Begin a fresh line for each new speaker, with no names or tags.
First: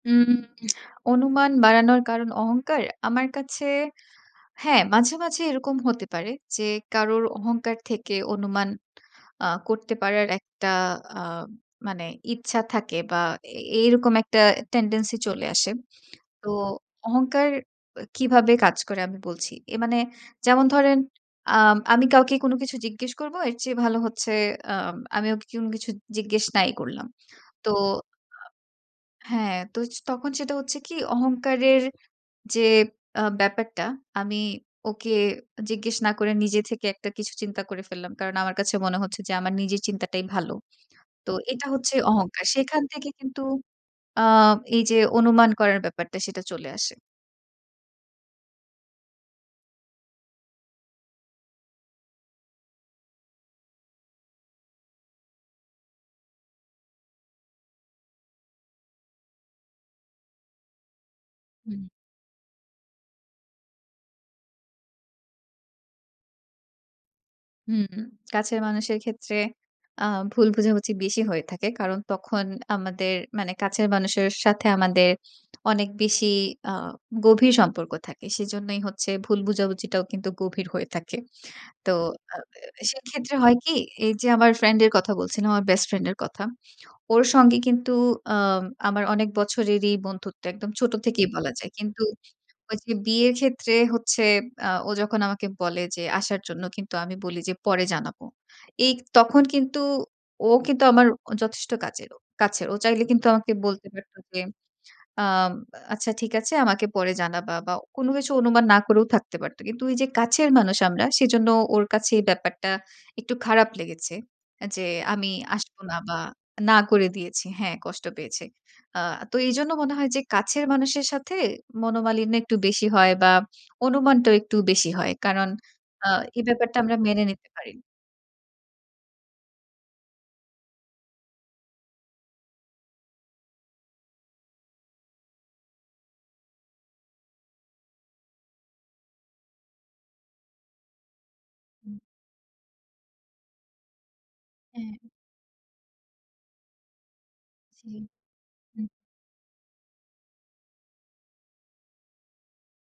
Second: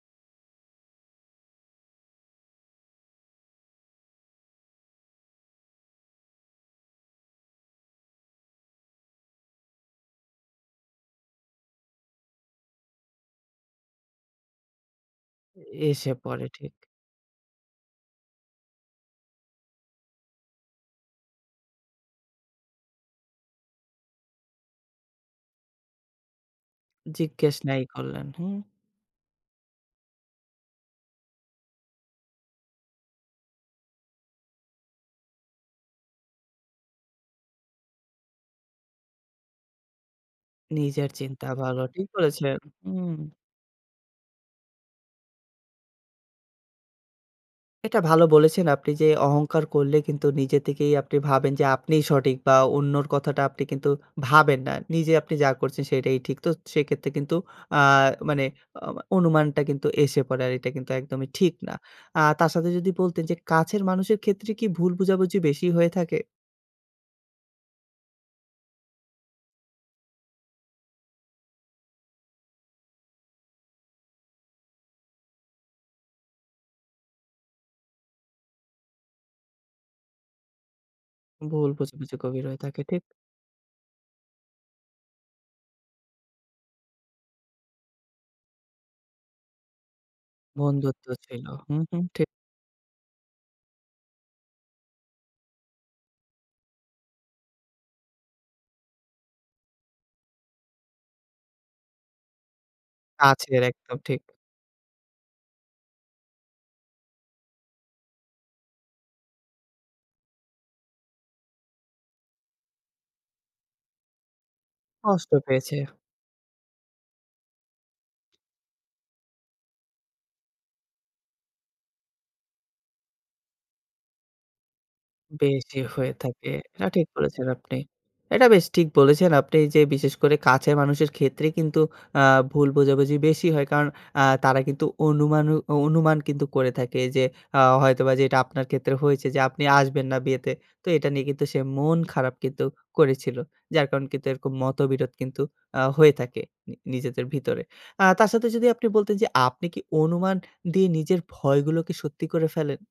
উম অনুমান বাড়ানোর কারণ অহংকার। আমার কাছে, হ্যাঁ, মাঝে, মাঝে এরকম হতে পারে। যে, কারোর অহংকার থেকে অনুমান অ্যা করতে পারার একটা আ মানে, ইচ্ছা থাকে বা এ এই এরকম একটা টেনডেন্সি চলে আসে।
এসে পড়ে,
তো
ঠিক।
অহংকার কিভাবে কাজ করে? আমি বলছি। এ মানে যেমন ধরেন, অ্যা আমি কাউকে কোন কিছু জিজ্ঞেস করব। এর চেয়ে ভালো হচ্ছে অ্যাম আমি ওকে কোনো কিছু জিজ্ঞেস নাই করলাম।
জিজ্ঞেস
তো
নাই করলেন, হুম।
আ হ্যাঁ, তো তখন সেটা হচ্ছে কি? অহংকারের যে, আ ব্যাপারটা, আমি ওকে জিজ্ঞেস না করে নিজে থেকে একটা কিছু চিন্তা করে ফেললাম। কারণ আমার কাছে মনে হচ্ছে যে, আমার নিজের চিন্তাটাই ভালো।
নিজের
তো
চিন্তা
এটা
ভালো।
হচ্ছে
ঠিক
অহংকার।
বলেছেন।
সেখান থেকে
হুম।
কিন্তু, অ্যা এই যে, অনুমান করার ব্যাপারটা, সেটা চলে আসে।
এটা ভালো বলেছেন আপনি। যে, অহংকার করলে কিন্তু নিজে থেকেই আপনি ভাবেন যে, আপনিই সঠিক বা অন্যর কথাটা আপনি কিন্তু ভাবেন না। নিজে আপনি যা করছেন সেটাই ঠিক। তো সেক্ষেত্রে কিন্তু অ্যা মানে অ অনুমানটা কিন্তু এসে পড়ে। আর এটা কিন্তু একদমই ঠিক না।
হুম।
আ তার সাথে যদি বলতেন যে, কাছের মানুষের ক্ষেত্রে কি ভুল বোঝাবুঝি বেশি হয়ে থাকে?
হুম, কাছের মানুষের ক্ষেত্রে আ ভুল বোঝাবুঝি বেশি হয়ে থাকে। কারণ তখন আমাদের মানে, কাছের মানুষের সাথে আমাদের অনেক বেশি আ গভীর সম্পর্ক থাকে। সেজন্যই হচ্ছে ভুল বোঝাবুঝিটাও কিন্তু গভীর হয়ে থাকে।
ভুল
তো
বুঝে, বুঝে
আ
গভীর হয়ে থাকে,
এ
ঠিক।
সেক্ষেত্রে হয় কি? এই যে, আমার ফ্রেন্ডের কথা বলছিলাম, আমার বেস্ট ফ্রেন্ডের কথা। ওর সঙ্গে কিন্তু অ্যাম আমার অনেক বছরেরই বন্ধুত্ব। একদম ছোট
বন্ধুত্ব
থেকেই
ছিল।
বলা যায়।
হু,
কিন্তু
হুম। ঠিক।
ওই যে, বিয়ের ক্ষেত্রে হচ্ছে অ্যা ও যখন আমাকে বলে যে, আসার জন্য। কিন্তু, আমি বলি যে, "পরে জানাবো।" এই তখন কিন্তু ও কিন্তু আমার যথেষ্ট কাজেরও কাছের। ও চাইলে কিন্তু আমাকে
কাছের
বলতে
একদম।
পারত
ঠিক।
যে, অ্যাম আ "আচ্ছা ঠিক আছে, আমাকে পরে জানাবা" বা কোনো কিছু অনুমান না করেও থাকতে পারত। কিন্তু এই যে, কাছের মানুষ আমরা, সেজন্য ওর কাছে এই ব্যাপারটা একটু খারাপ লেগেছে। আ যে,
কষ্ট
আমি আসব
পেয়েছে।
না বা না করে দিয়েছি হ্যাঁ, কষ্ট পেয়েছে। আ তো এইজন্য মনে হয় যে, কাছের মানুষের সাথে, মনোমালিন্য একটু বেশি হয় বা অনুমানটা একটু বেশি হয়। কারণ
বেশি
আ
হয়ে
এই
থাকে।
ব্যাপারটা
এটা
আমরা
ঠিক
মেনে
বলেছেন
নিতে পারি
আপনি।
না
এটা বেশ ঠিক বলেছেন আপনি যে, বিশেষ করে কাছের মানুষের ক্ষেত্রে কিন্তু অ্যা ভুল বোঝাবুঝি বেশি হয়। কারণ অ্যা তারা কিন্তু অনুমানু অ অনুমান কিন্তু করে থাকে যে, অ্যা হয়তোবা যে, এটা আপনার ক্ষেত্রে হয়েছে। যে, আপনি আসবেন না বিয়েতে। তো এটা নিয়ে কিন্তু সে
হুম।
মন খারাপ কিন্তু করেছিল। যার কারণে কিন্তু এরকম
হ্যাঁ।
মতবিরোধ কিন্তু আ হয়ে থাকে, নি নিজেদের ভিতরে।
হুম,
আ তার সাথে যদি
হুম।
আপনি বলতেন যে, আপনি কি অনুমান দিয়ে নিজের ভয়গুলোকে সত্যি করে ফেলেন?